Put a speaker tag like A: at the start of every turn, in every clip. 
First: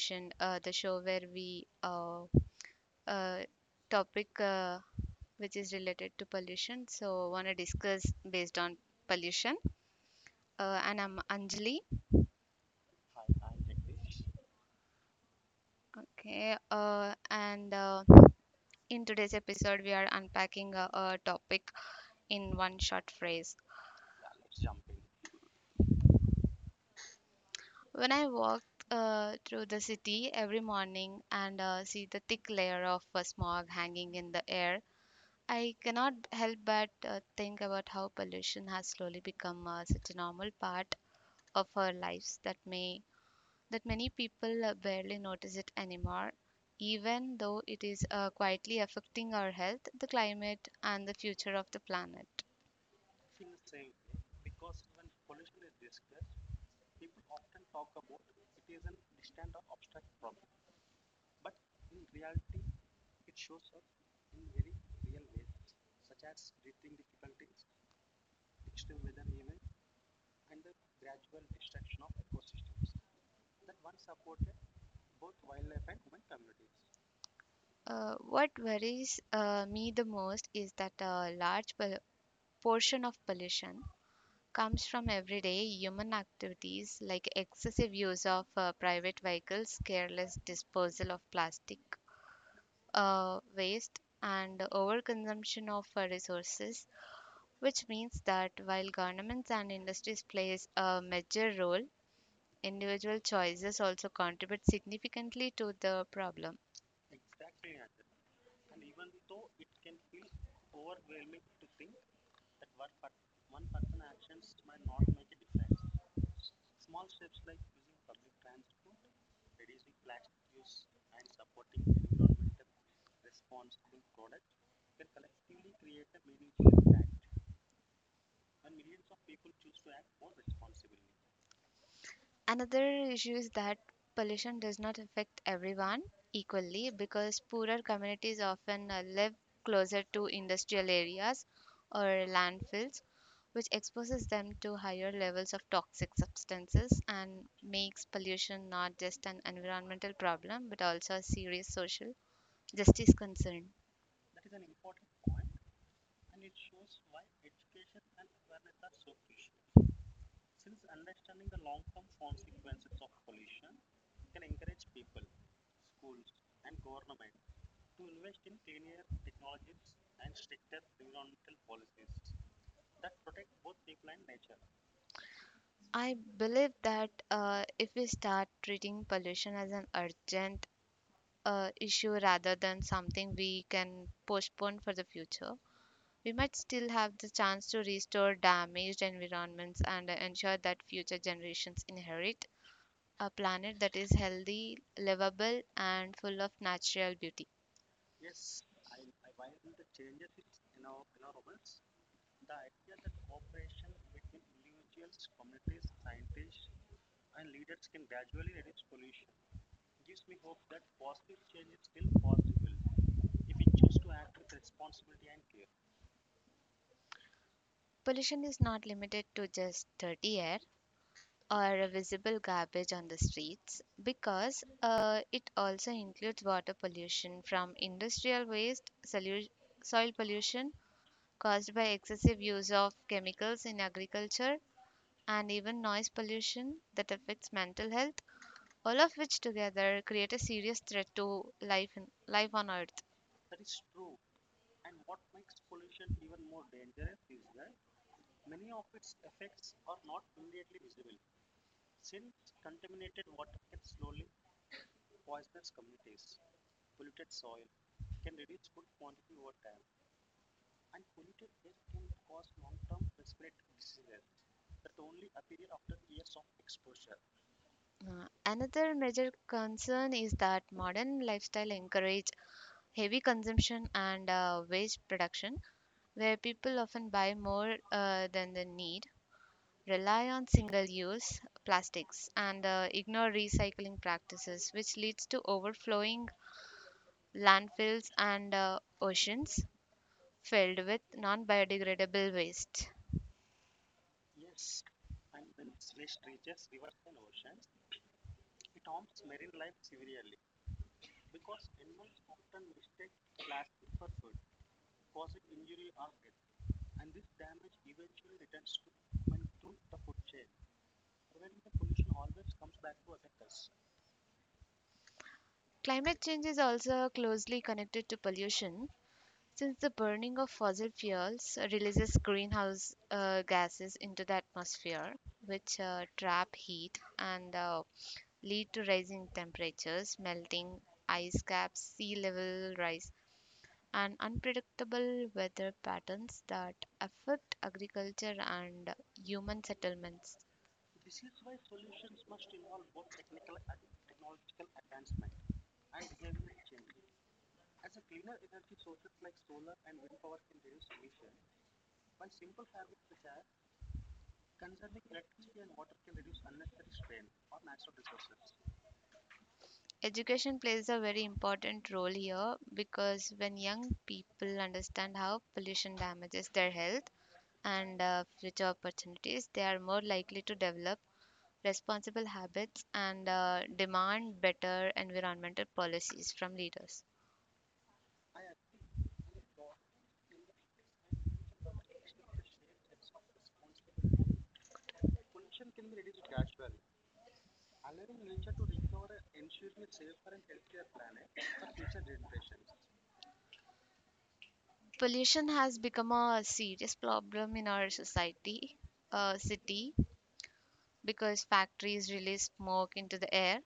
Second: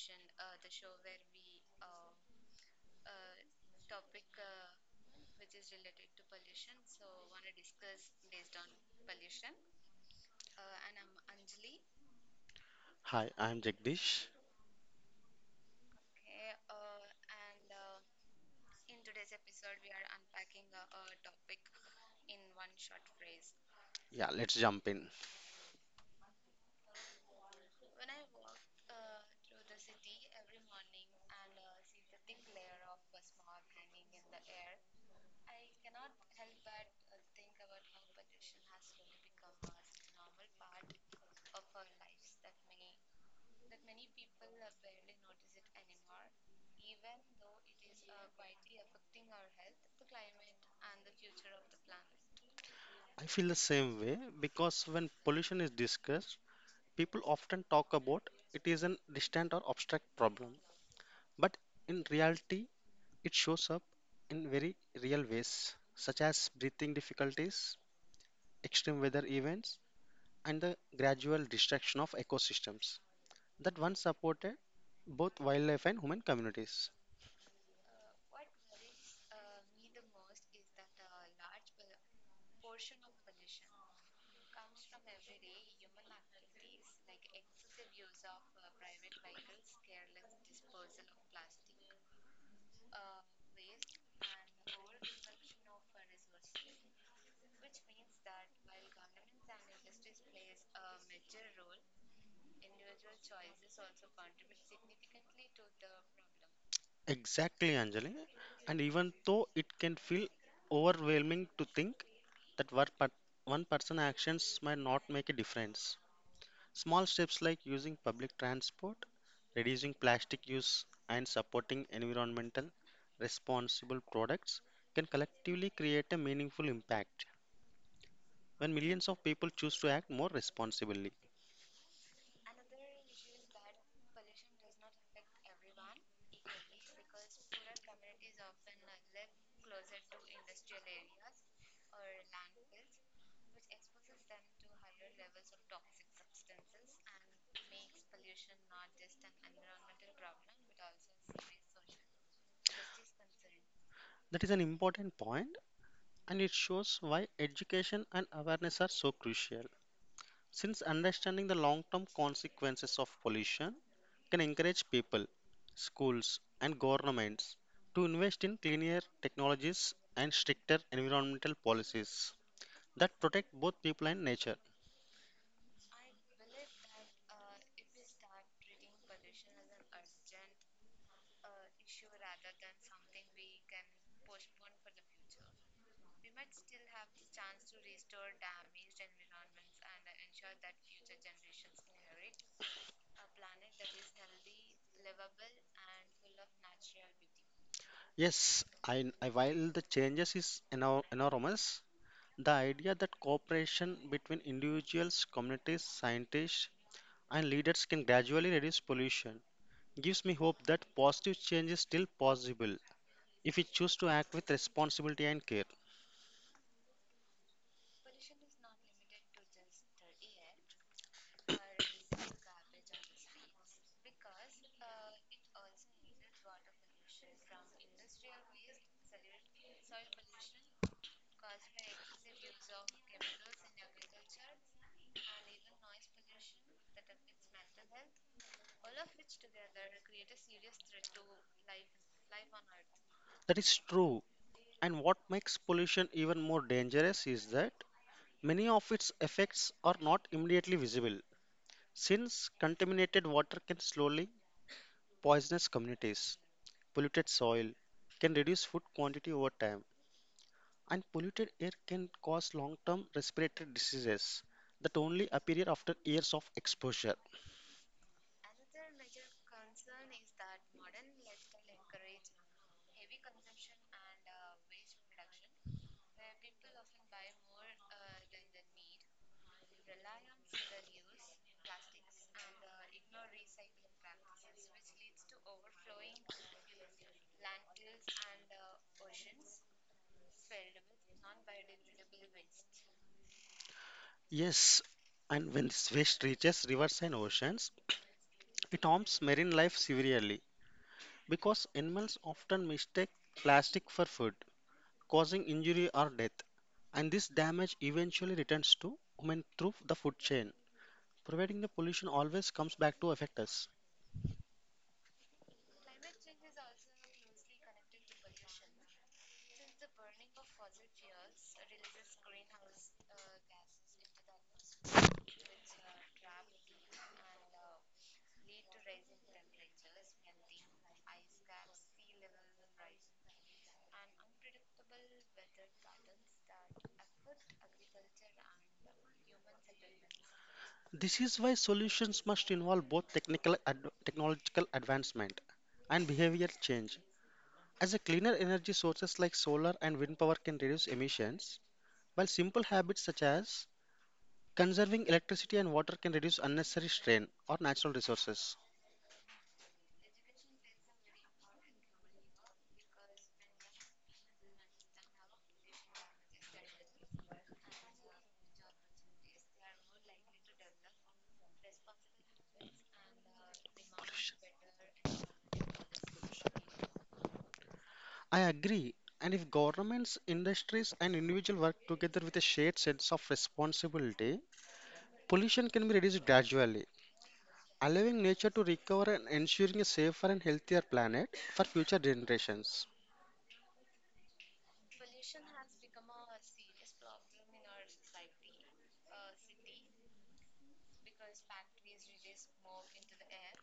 A: pollution, the show where we uh, topic which is related to pollution. So, want to discuss based on pollution. And I'm Anjali.
B: Hi, I'm Jagdish.
A: Okay. And in today's episode, we are unpacking a topic in one short phrase.
B: Yeah, let's jump in.
A: When I walk through the city every morning and see the thick layer of smog hanging in the air, I cannot help but think about how pollution has slowly become such a normal part of our lives that many people barely notice it anymore, even though it is quietly affecting our health, the climate, and the future of the planet.
B: I feel the same way because when pollution is discussed, people often talk about it is an distant or abstract problem. But in reality, it shows up in very real ways, such as breathing difficulties, extreme weather events, and the gradual destruction of ecosystems that once supported both wildlife and human communities.
A: What worries me the most is that a portion of pollution comes from everyday human activities like excessive use of private vehicles, careless disposal of plastic waste, and overconsumption of resources, which means that while governments and industries plays a major role, individual choices also contribute significantly to the problem.
B: Exactly, Anjali. And even though it can feel overwhelming to think that one person actions might not make a difference, small steps like using public transport, reducing plastic use, and supporting environmental responsible products can collectively create a meaningful impact when millions of people choose to act more responsibly.
A: Another issue is that pollution does not affect everyone equally because poorer communities often live closer to industrial areas or landfills, which exposes them to higher levels of toxic substances and makes pollution not just an environmental problem but also a serious social justice concern.
B: That is an important point, and it shows why education and awareness are so crucial. Since understanding the long term consequences of pollution can encourage people, schools, and governments to invest in cleaner technologies and stricter environmental policies that protect both people and nature.
A: I believe that if we start treating pollution as an urgent issue rather than something we can postpone for the future, we might still have the chance to restore damaged environments and ensure that future generations inherit a planet that is healthy, livable, and full of natural beauty.
B: Yes, while the changes is enormous, the idea that cooperation between individuals, communities, scientists, and leaders can gradually reduce pollution gives me hope that positive change is still possible if we choose to act with responsibility and care.
A: Pollution is not limited to just dirty air or a visible garbage on the streets because it also includes water pollution from industrial waste, soil pollution, caused by excessive use of chemicals in agriculture and even noise pollution that affects mental health, all of which together create a serious threat to life on earth.
B: That is true. And what makes pollution even more dangerous is that many of its effects are not immediately visible, since contaminated water can slowly poison communities. Polluted soil can reduce food quantity over time, and polluted air can cause long term respiratory diseases that only appear after years of exposure.
A: Another major concern is that modern lifestyle encourage heavy consumption and waste production, where people often buy more than they need, rely on single use plastics, and ignore recycling practices, which leads to overflowing landfills and oceans filled with non biodegradable waste.
B: Yes, and when this waste reaches rivers and oceans, it harms marine life severely because animals often mistake plastic for food, causing injury or death. And this damage eventually returns to human through the food chain, providing the pollution always comes back to affect us.
A: Climate change is also closely connected to pollution since the burning of fossil fuels releases greenhouse gases into the atmosphere, which trap heat and lead to rising temperatures, melting ice caps, sea level rise, and unpredictable weather patterns that affect agriculture and human settlements.
B: This is why solutions must involve both technological advancement and behavior change. As a cleaner energy sources like solar and wind power can reduce emissions, while simple habits such as conserving electricity and water can reduce unnecessary strain on natural resources.
A: Education plays a very important role here because when young people understand how pollution damages their health and future opportunities, they are more likely to develop responsible habits and demand better environmental policies from leaders.
B: I agree. And if governments, industries, and individuals work together with a shared sense of responsibility, pollution can be reduced gradually, allowing nature to recover and ensuring a safer and healthier planet for future generations.
A: Pollution has become a serious problem in our society, city, because factories release smoke into the air.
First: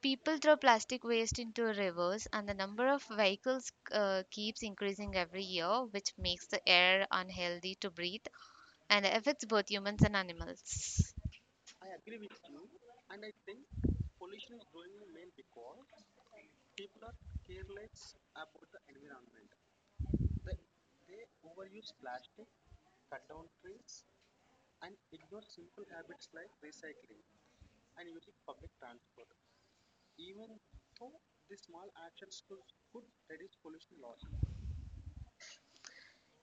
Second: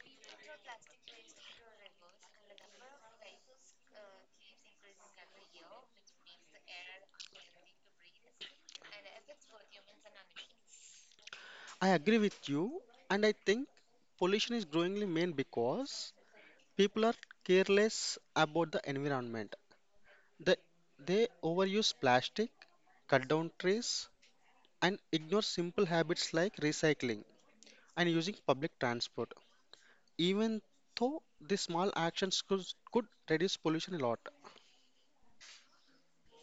A: People throw plastic waste into rivers, and the number of vehicles keeps increasing every year, which makes the air unhealthy to breathe and affects both humans and animals.
B: I agree with you, and I think pollution is growingly main because people are careless about the environment. They, they overuse plastic, cut down trees, and ignore simple habits like recycling and using public transport. Even though these small actions could reduce pollution a lot.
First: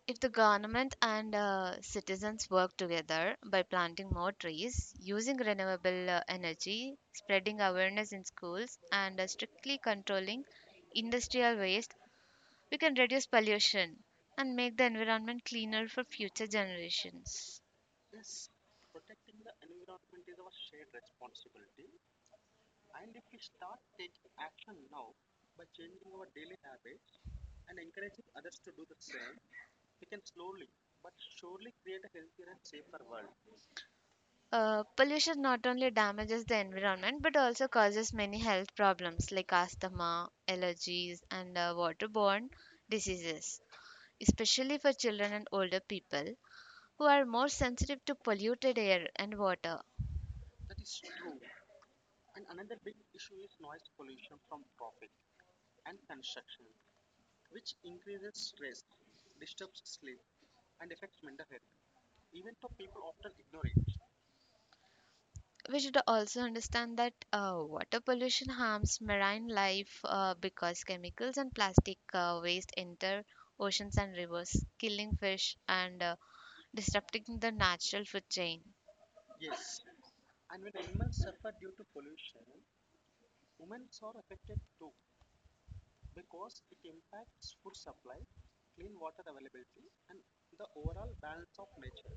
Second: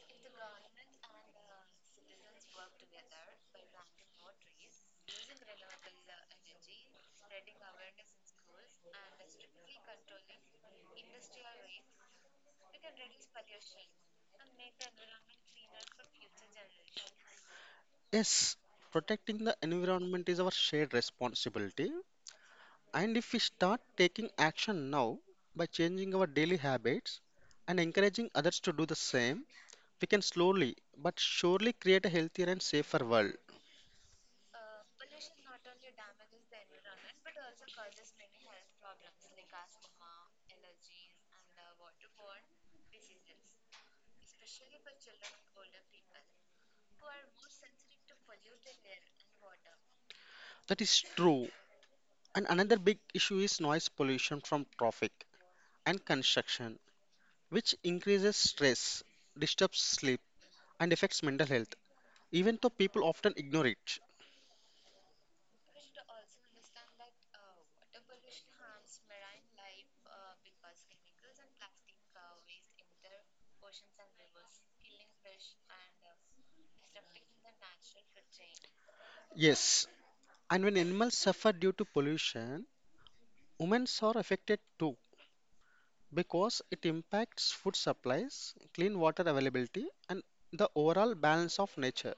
A: If the government and citizens work together by planting more trees, using renewable energy, spreading awareness in schools, and strictly controlling industrial waste, we can reduce pollution and make the environment cleaner for future generations.
B: Yes, protecting the environment is our shared responsibility. And if we start taking action now by changing our daily habits and encouraging others to do the same, we can slowly but surely create a healthier and safer world.
A: Pollution not only damages the environment but also causes many health problems like asthma, allergies, and waterborne diseases, especially for children and older people who are more sensitive to polluted air and water.
B: That is true. And another big issue is noise pollution from traffic and construction, which increases stress, disturbs sleep, and affects mental health. Even though people often ignore it.
A: We should also understand that water pollution harms marine life because chemicals and plastic waste enter oceans and rivers, killing fish and disrupting the natural food chain.
B: Yes, and when animals suffer due to pollution, women are affected too because it impacts food supplies, clean water availability, and the overall balance of nature.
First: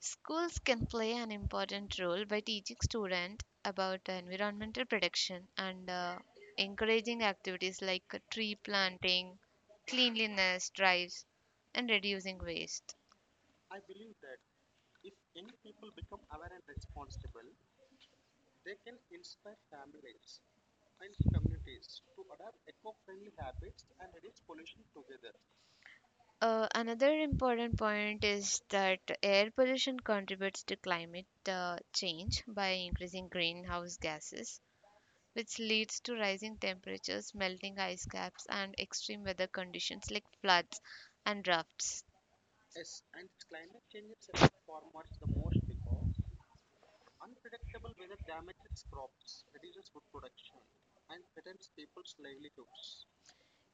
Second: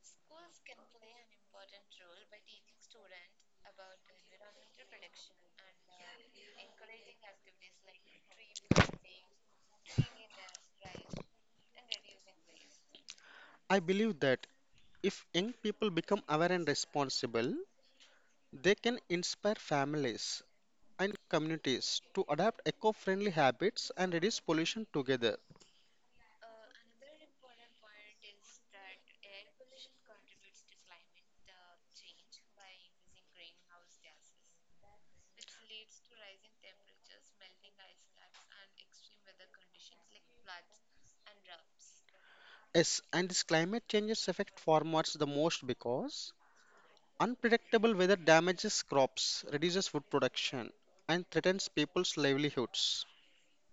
A: Schools can play an important role by teaching students about environmental protection and encouraging activities like tree planting, cleanliness drives, and reducing waste.
B: I believe that if young people become aware and responsible, they can inspire families and communities to adopt eco friendly habits and reduce pollution together.
A: Another important point is that air pollution contributes to climate change by increasing greenhouse gases, which leads to rising temperatures, melting ice caps, and extreme weather conditions like floods and drafts.
B: Yes, and this climate changes affect farmers the most because unpredictable weather damages crops, reduces food production, and threatens people's livelihoods.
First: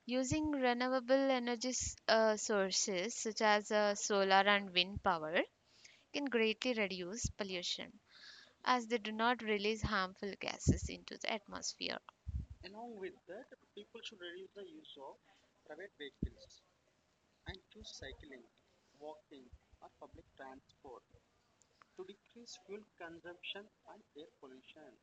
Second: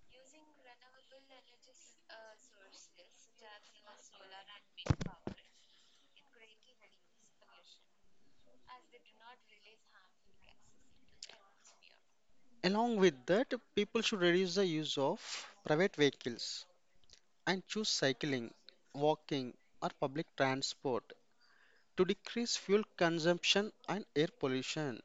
A: Using renewable sources such as solar and wind power can greatly reduce pollution as they do not release harmful gases into the atmosphere.
B: Along with that, people should reduce the use of private vehicles and choose cycling, walking, or public transport to decrease fuel consumption and air pollution.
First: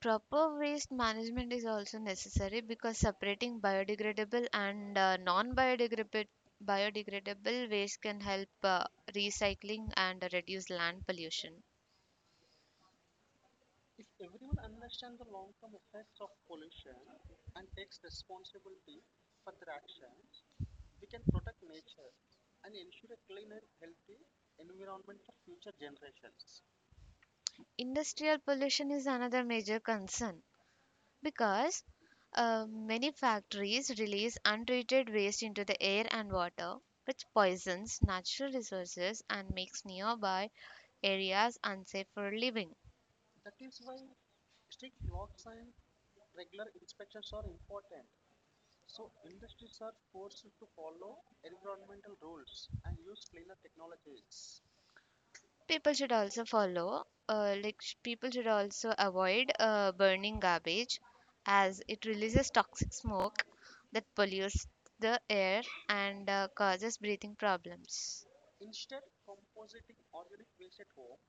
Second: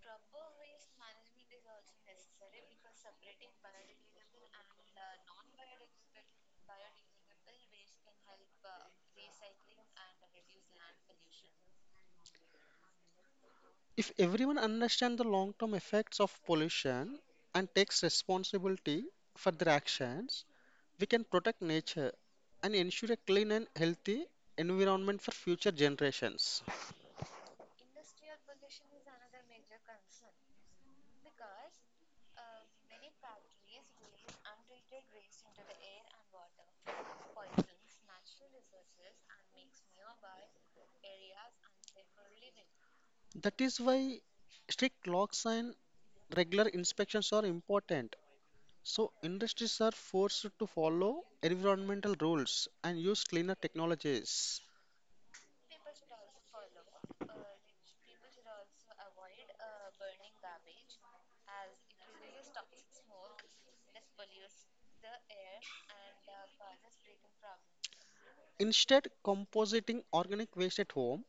A: Proper waste management is also necessary because separating biodegradable and non biodegradable biodegradable waste can help recycling and reduce land pollution.
B: If everyone understands the long term effects of pollution and takes responsibility for their actions, we can protect nature and ensure a clean and healthy environment for future generations.
A: Industrial pollution is another major concern because many factories release untreated waste into the air and water, which poisons natural resources and makes nearby areas unsafe for living.
B: That is why strict locks and regular inspections are important. So, industries are forced to follow environmental rules and use cleaner technologies.
A: People should also follow, People should also avoid burning garbage as it releases toxic smoke that pollutes the air and causes breathing problems.
B: Instead, compositing organic waste at home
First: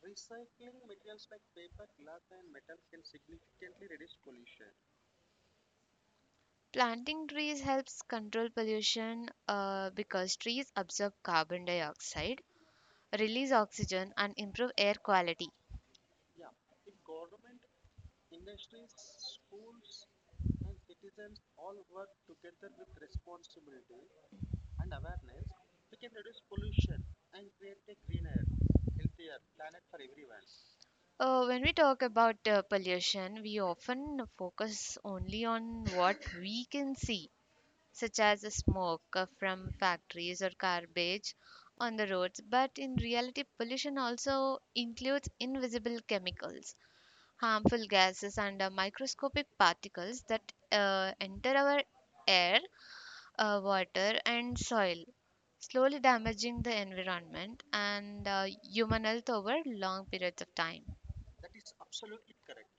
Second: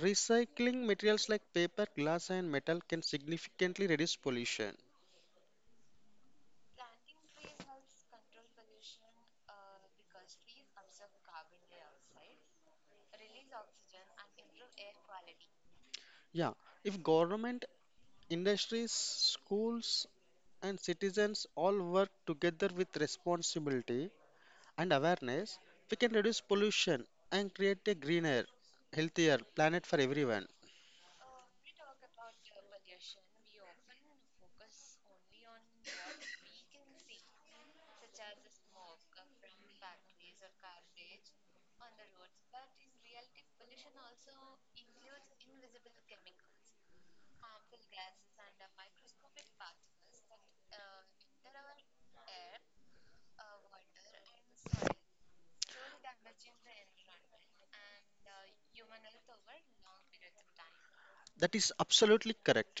B: recycling materials like paper, glass, and metal can significantly reduce pollution.
A: Planting trees helps control pollution because trees absorb carbon dioxide, release oxygen, and improve air quality.
B: Yeah, if government, industries, schools, and citizens all work together with responsibility and awareness, we can reduce pollution and create a greener, healthier planet for everyone.
A: When we talk about pollution, we often focus only on what we can see, such as the smoke from factories or garbage on the roads. But in reality, pollution also includes invisible chemicals, harmful gases, and microscopic particles that enter our air water, and soil, slowly damaging the environment and human health over long periods of time.
B: That is absolutely correct.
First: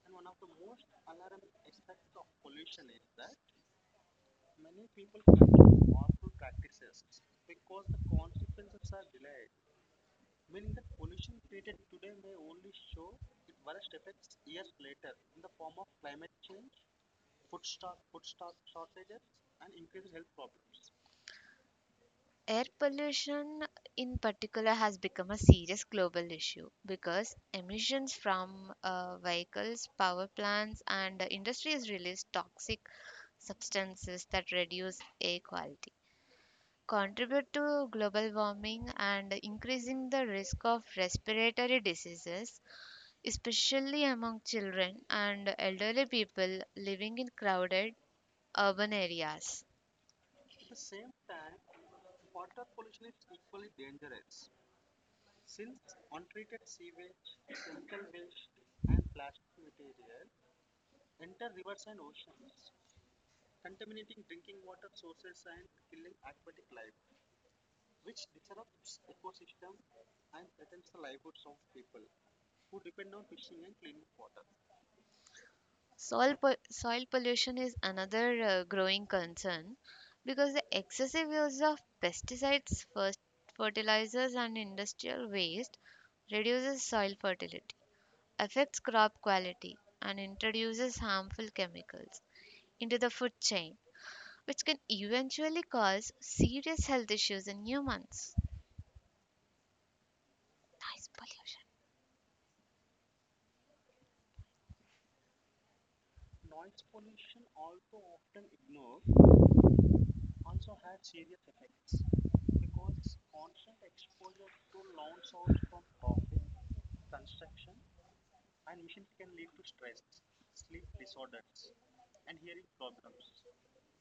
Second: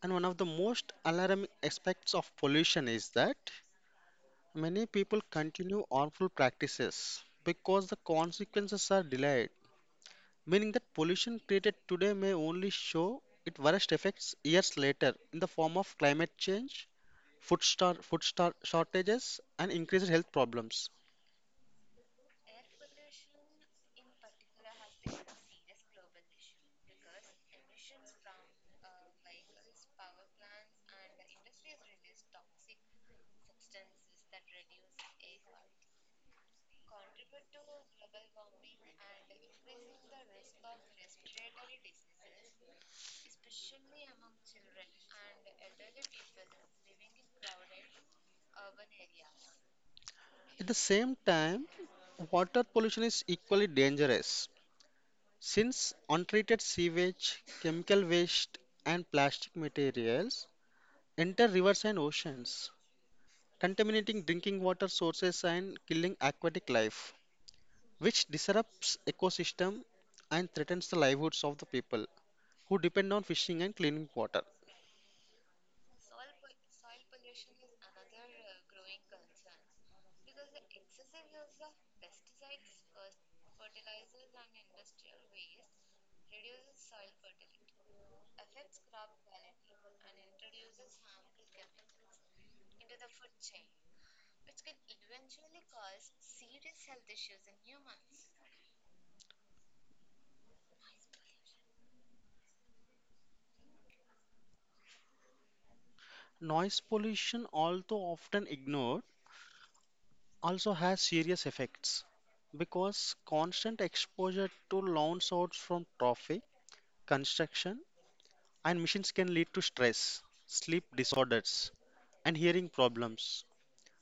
B: And one of the most alarming aspects of pollution is that many people continue harmful practices because the consequences are delayed meaning that pollution created today may only show its worst effects years later in the form of climate change, food star shortages, and increased health problems.
A: Air pollution, in particular, has become a serious global issue because emissions from vehicles, power plants, and industries release toxic substances that reduce air quality, contribute to global warming and increasing the risk of respiratory diseases, especially among children and elderly people living in crowded urban areas.
B: At the same time, water pollution is equally dangerous since untreated sewage, chemical waste, and plastic materials enter rivers and oceans, contaminating drinking water sources and killing aquatic life, which disrupts ecosystem and threatens the livelihoods of the people who depend on fishing and cleaning water.
A: Soil pollution is another growing concern because the excessive use of pesticides, first fertilizers, and industrial waste reduces soil fertility, affects crop quality, and introduces harmful chemicals into the food chain, which can eventually cause serious health issues in humans. Noise pollution.
B: Noise pollution, although often ignored, also has serious effects because constant exposure to loud sounds from traffic, construction, and machines can lead to stress, sleep disorders, and hearing problems,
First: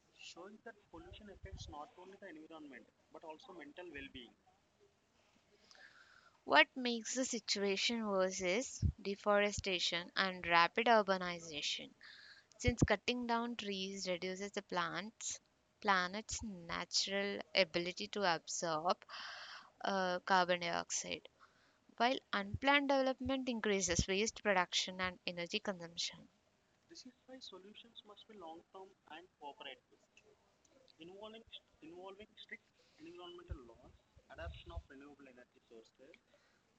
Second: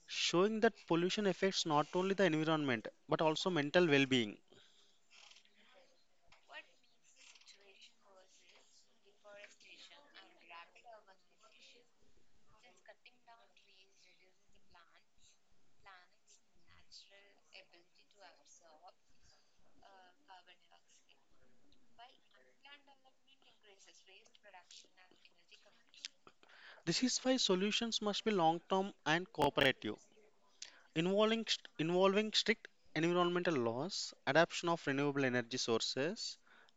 B: showing that pollution affects not only the environment but also mental well being.
A: What makes the situation worse is deforestation and rapid urbanization. Since cutting down trees reduces the planet's natural ability to absorb carbon dioxide, while unplanned development increases waste production and energy consumption.
B: This is why solutions must be long term and cooperative, involving strict environmental laws, adoption of renewable energy sources,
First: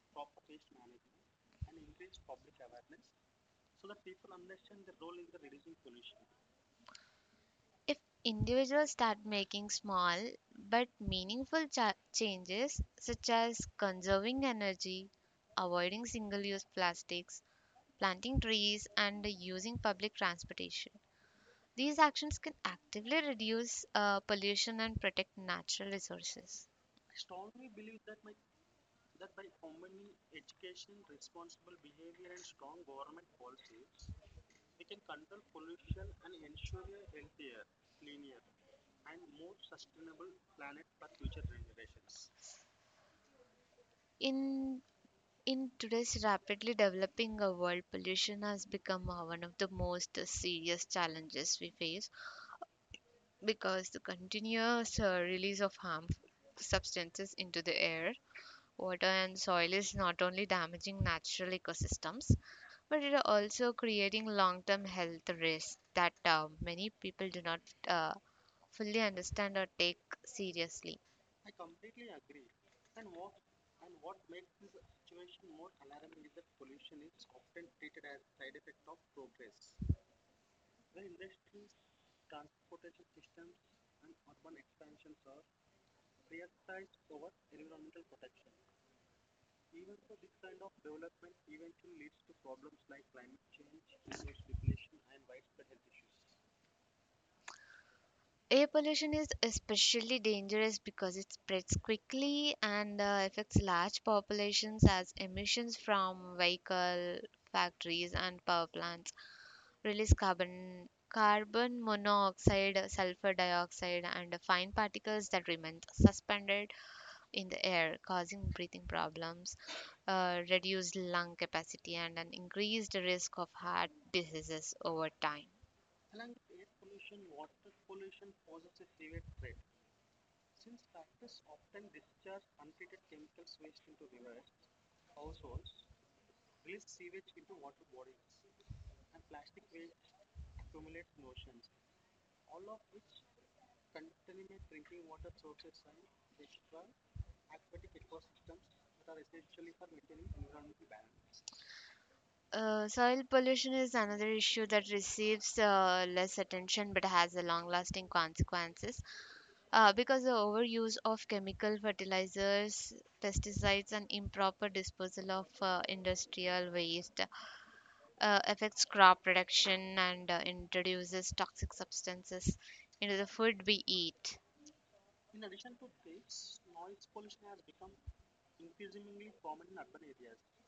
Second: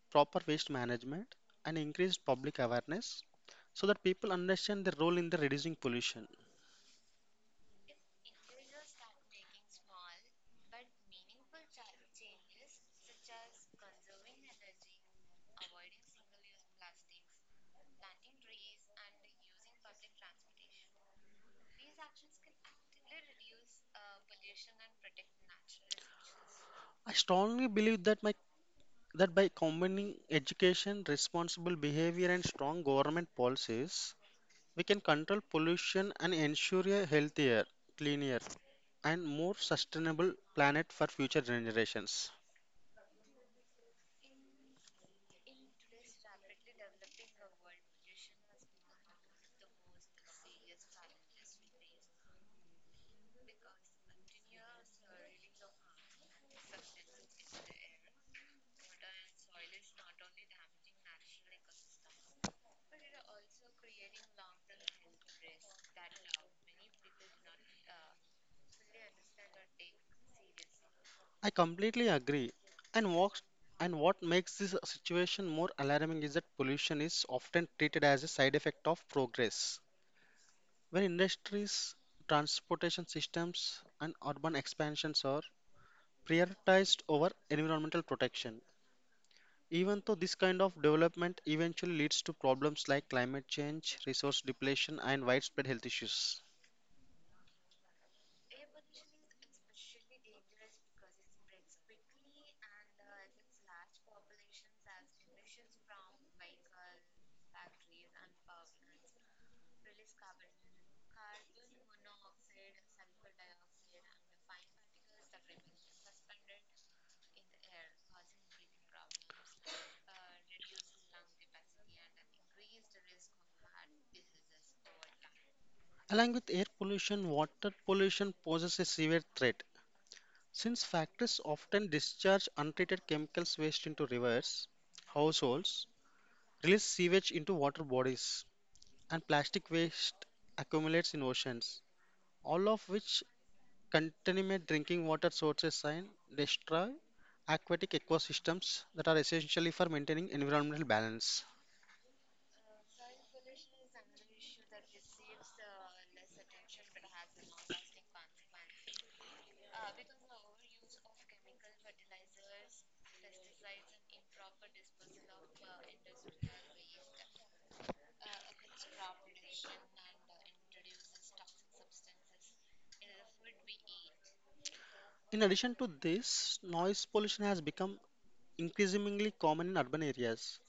B: proper waste management, and increased public awareness so that people understand their role in the reducing pollution.
A: If individuals start making small but meaningful changes, such as conserving energy, avoiding single use plastics, planting trees, and using public transportation, these actions can actively reduce pollution and protect natural resources.
B: I strongly believe that my that by combining education, responsible behavior, and strong government policies, we can control pollution and ensure a healthier, cleaner, and more sustainable planet for future generations.
A: In in today's rapidly developing world, pollution has become one of the most serious challenges we face because the continuous release of harmful substances into the air, water, and soil is not only damaging natural ecosystems but it is also creating long term health risks that many people do not uh, fully understand or take seriously.
B: I completely agree. And what and what makes this situation more alarming is that pollution is often treated as a side effect of progress. When industries, transportation systems, and urban expansions are prioritized over environmental protection. Even though this kind of development eventually leads to problems like climate change, resource depletion, and widespread health issues.
A: Air pollution is especially dangerous because it spreads quickly and affects large populations as emissions from vehicle factories and power plants release carbon monoxide, sulfur dioxide and fine particles that remain suspended in the air, causing breathing problems, reduced lung capacity and an increased risk of heart diseases over time.
B: Along with air pollution, water pollution poses a severe threat since factories often discharge untreated chemicals waste into rivers, households release sewage into water bodies, and plastic waste accumulates in oceans, all of which contaminate drinking water sources and destroy aquatic ecosystems that are essentially for maintaining environmental balance.
A: Soil pollution is another issue that receives less attention but has a long lasting consequences. Because the overuse of chemical fertilizers, pesticides, and improper disposal of industrial waste affects crop production and introduces toxic substances into the food we eat.
B: In addition to this, noise pollution has become increasingly common in urban areas,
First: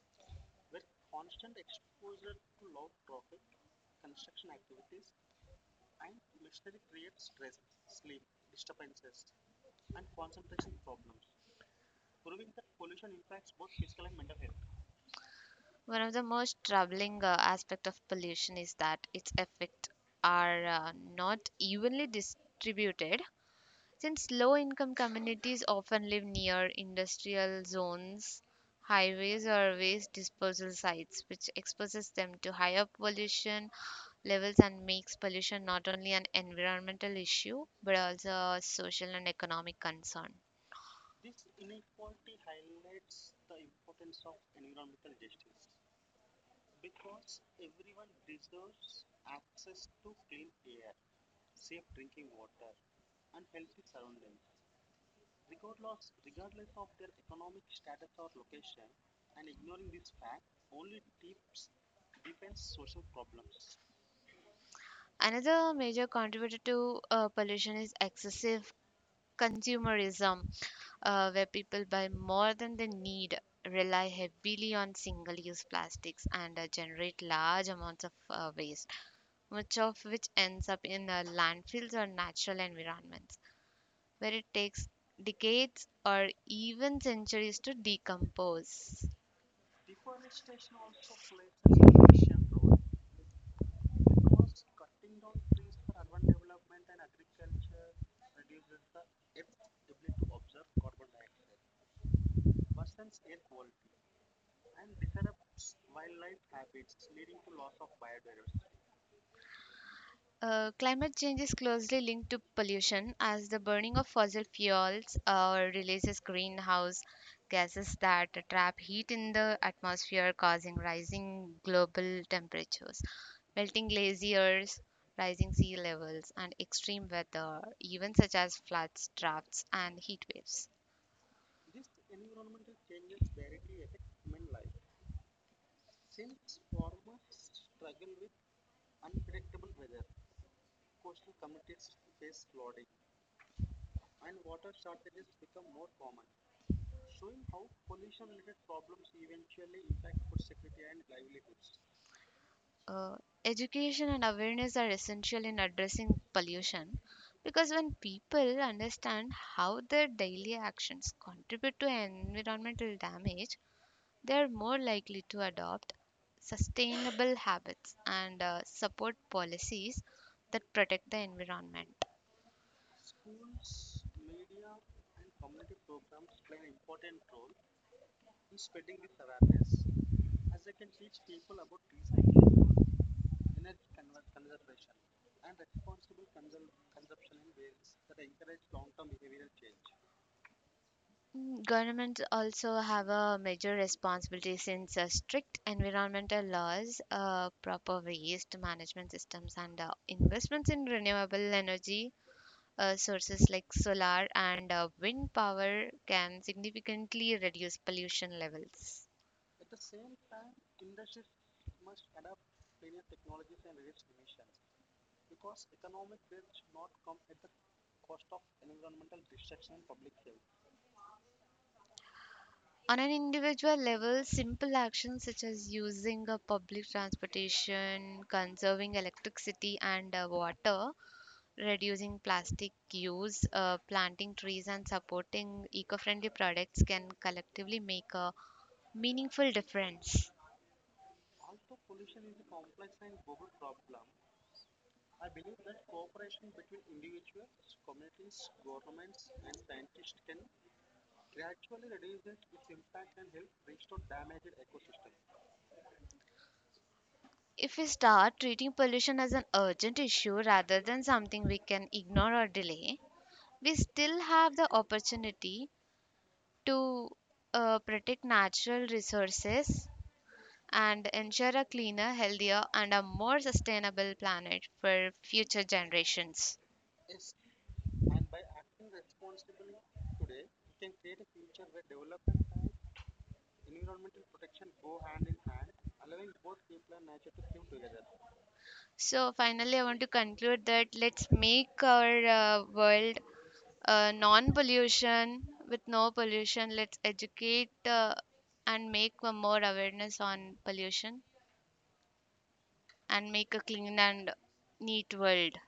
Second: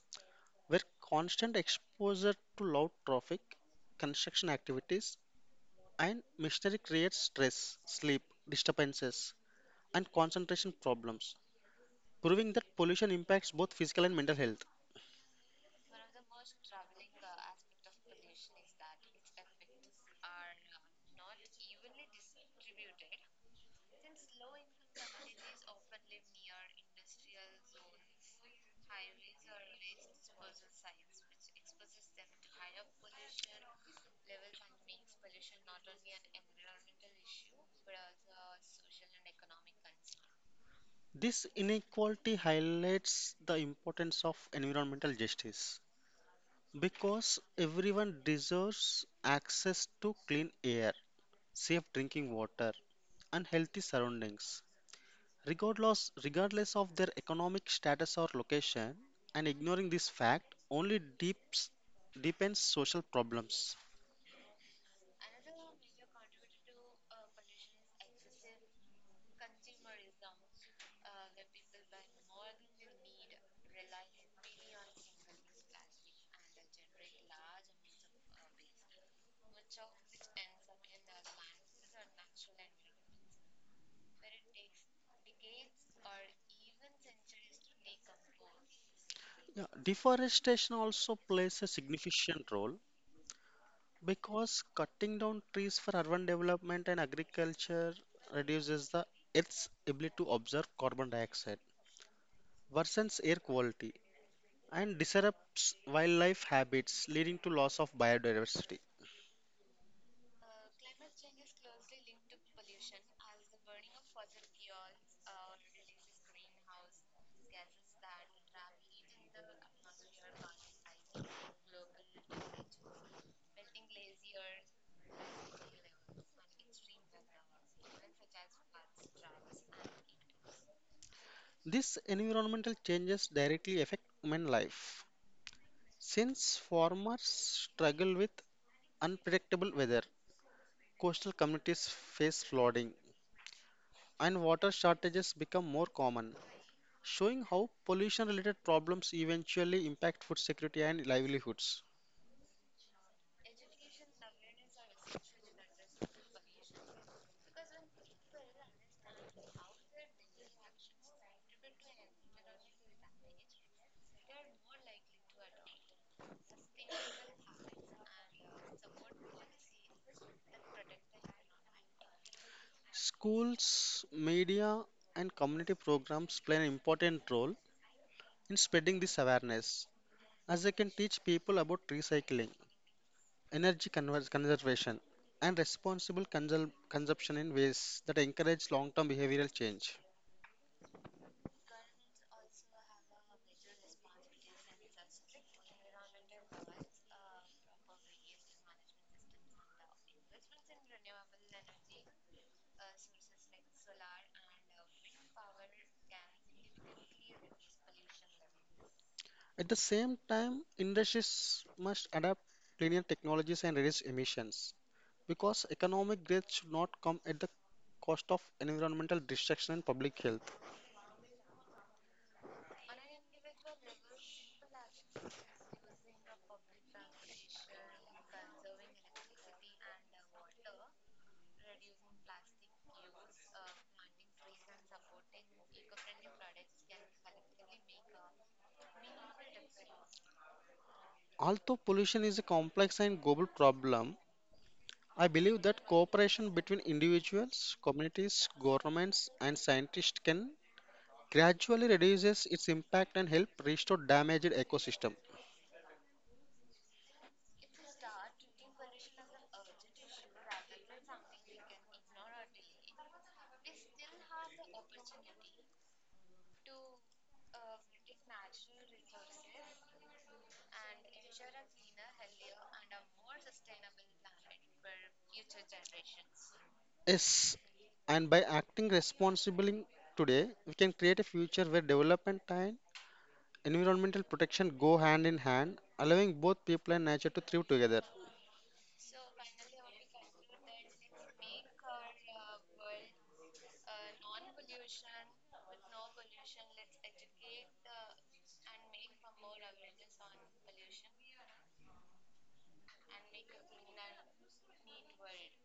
B: where constant exposure to loud traffic, construction activities, and machinery creates stress, sleep disturbances, and concentration problems, proving that pollution impacts both physical and mental health.
A: One of the most troubling aspect of pollution is that its effects are not evenly distributed, since low income communities often live near industrial zones, highways or waste disposal sites, which exposes them to higher pollution levels and makes pollution not only an environmental issue but also a social and economic concern.
B: This inequality highlights the importance of environmental justice because everyone deserves access to clean air, safe drinking water, and healthy surroundings, regardless of their economic status or location. And ignoring this fact only deepens social problems.
A: Another major contributor to pollution is excessive consumerism, where people buy more than they need, rely heavily on single use plastics, and generate large amounts of waste, much of which ends up in landfills or natural environments, where it takes decades or even centuries to decompose.
B: Yeah, deforestation also plays a significant role because cutting down trees for urban development and agriculture reduces the Earth's ability to absorb carbon dioxide, worsens air quality, and disrupts wildlife habits, leading to loss of biodiversity.
A: Climate change is closely linked to pollution as the burning of fossil fuels releases greenhouse gases that trap heat in the atmosphere, causing rising global temperatures, melting glaciers, rising sea levels, and extreme weather, even such as floods, droughts, and heat waves.
B: These environmental changes directly affect human life. Since farmers struggle with unpredictable weather, coastal communities face flooding, and water shortages become more common, showing how pollution related problems eventually impact food security and livelihoods.
A: uh, education and awareness are essential in addressing pollution because when people understand how their daily actions contribute to environmental damage, they are more likely to adopt sustainable habits and support policies that protect the environment.
B: Schools, media, and community programs play an important role in spreading this awareness, as they can teach people about recycling, energy conservation, and responsible consumption in ways that encourage long term behavioral change.
A: Governments also have a major responsibility since strict environmental laws, proper waste management systems, and investments in renewable energy sources like solar and wind power can significantly reduce pollution levels.
B: At the same time, industries must adapt linear technologies and reduce emissions because economic growth should not come at the cost of environmental destruction and public health.
A: On an individual level, simple actions such as using a public transportation, conserving electricity and water, reducing plastic use, planting trees, and supporting eco friendly products can collectively make a meaningful difference.
B: Although pollution is a complex and global problem, I believe that cooperation between individuals, communities, governments, and scientists can gradually reduces its impact and help restore damaged ecosystem.
A: If we start treating pollution as an urgent issue rather than something we can ignore or delay, we still have the opportunity to protect natural resources and ensure a cleaner, healthier, and a more sustainable planet for future generations.
B: Yes, and by acting responsibly today, we can create a future where development and environmental protection go hand in hand, allowing both people and nature to thrive together.
A: So, finally, I want to conclude that let's make our world non pollution with no pollution. Let's educate and make a more awareness on pollution and make a clean and neat world.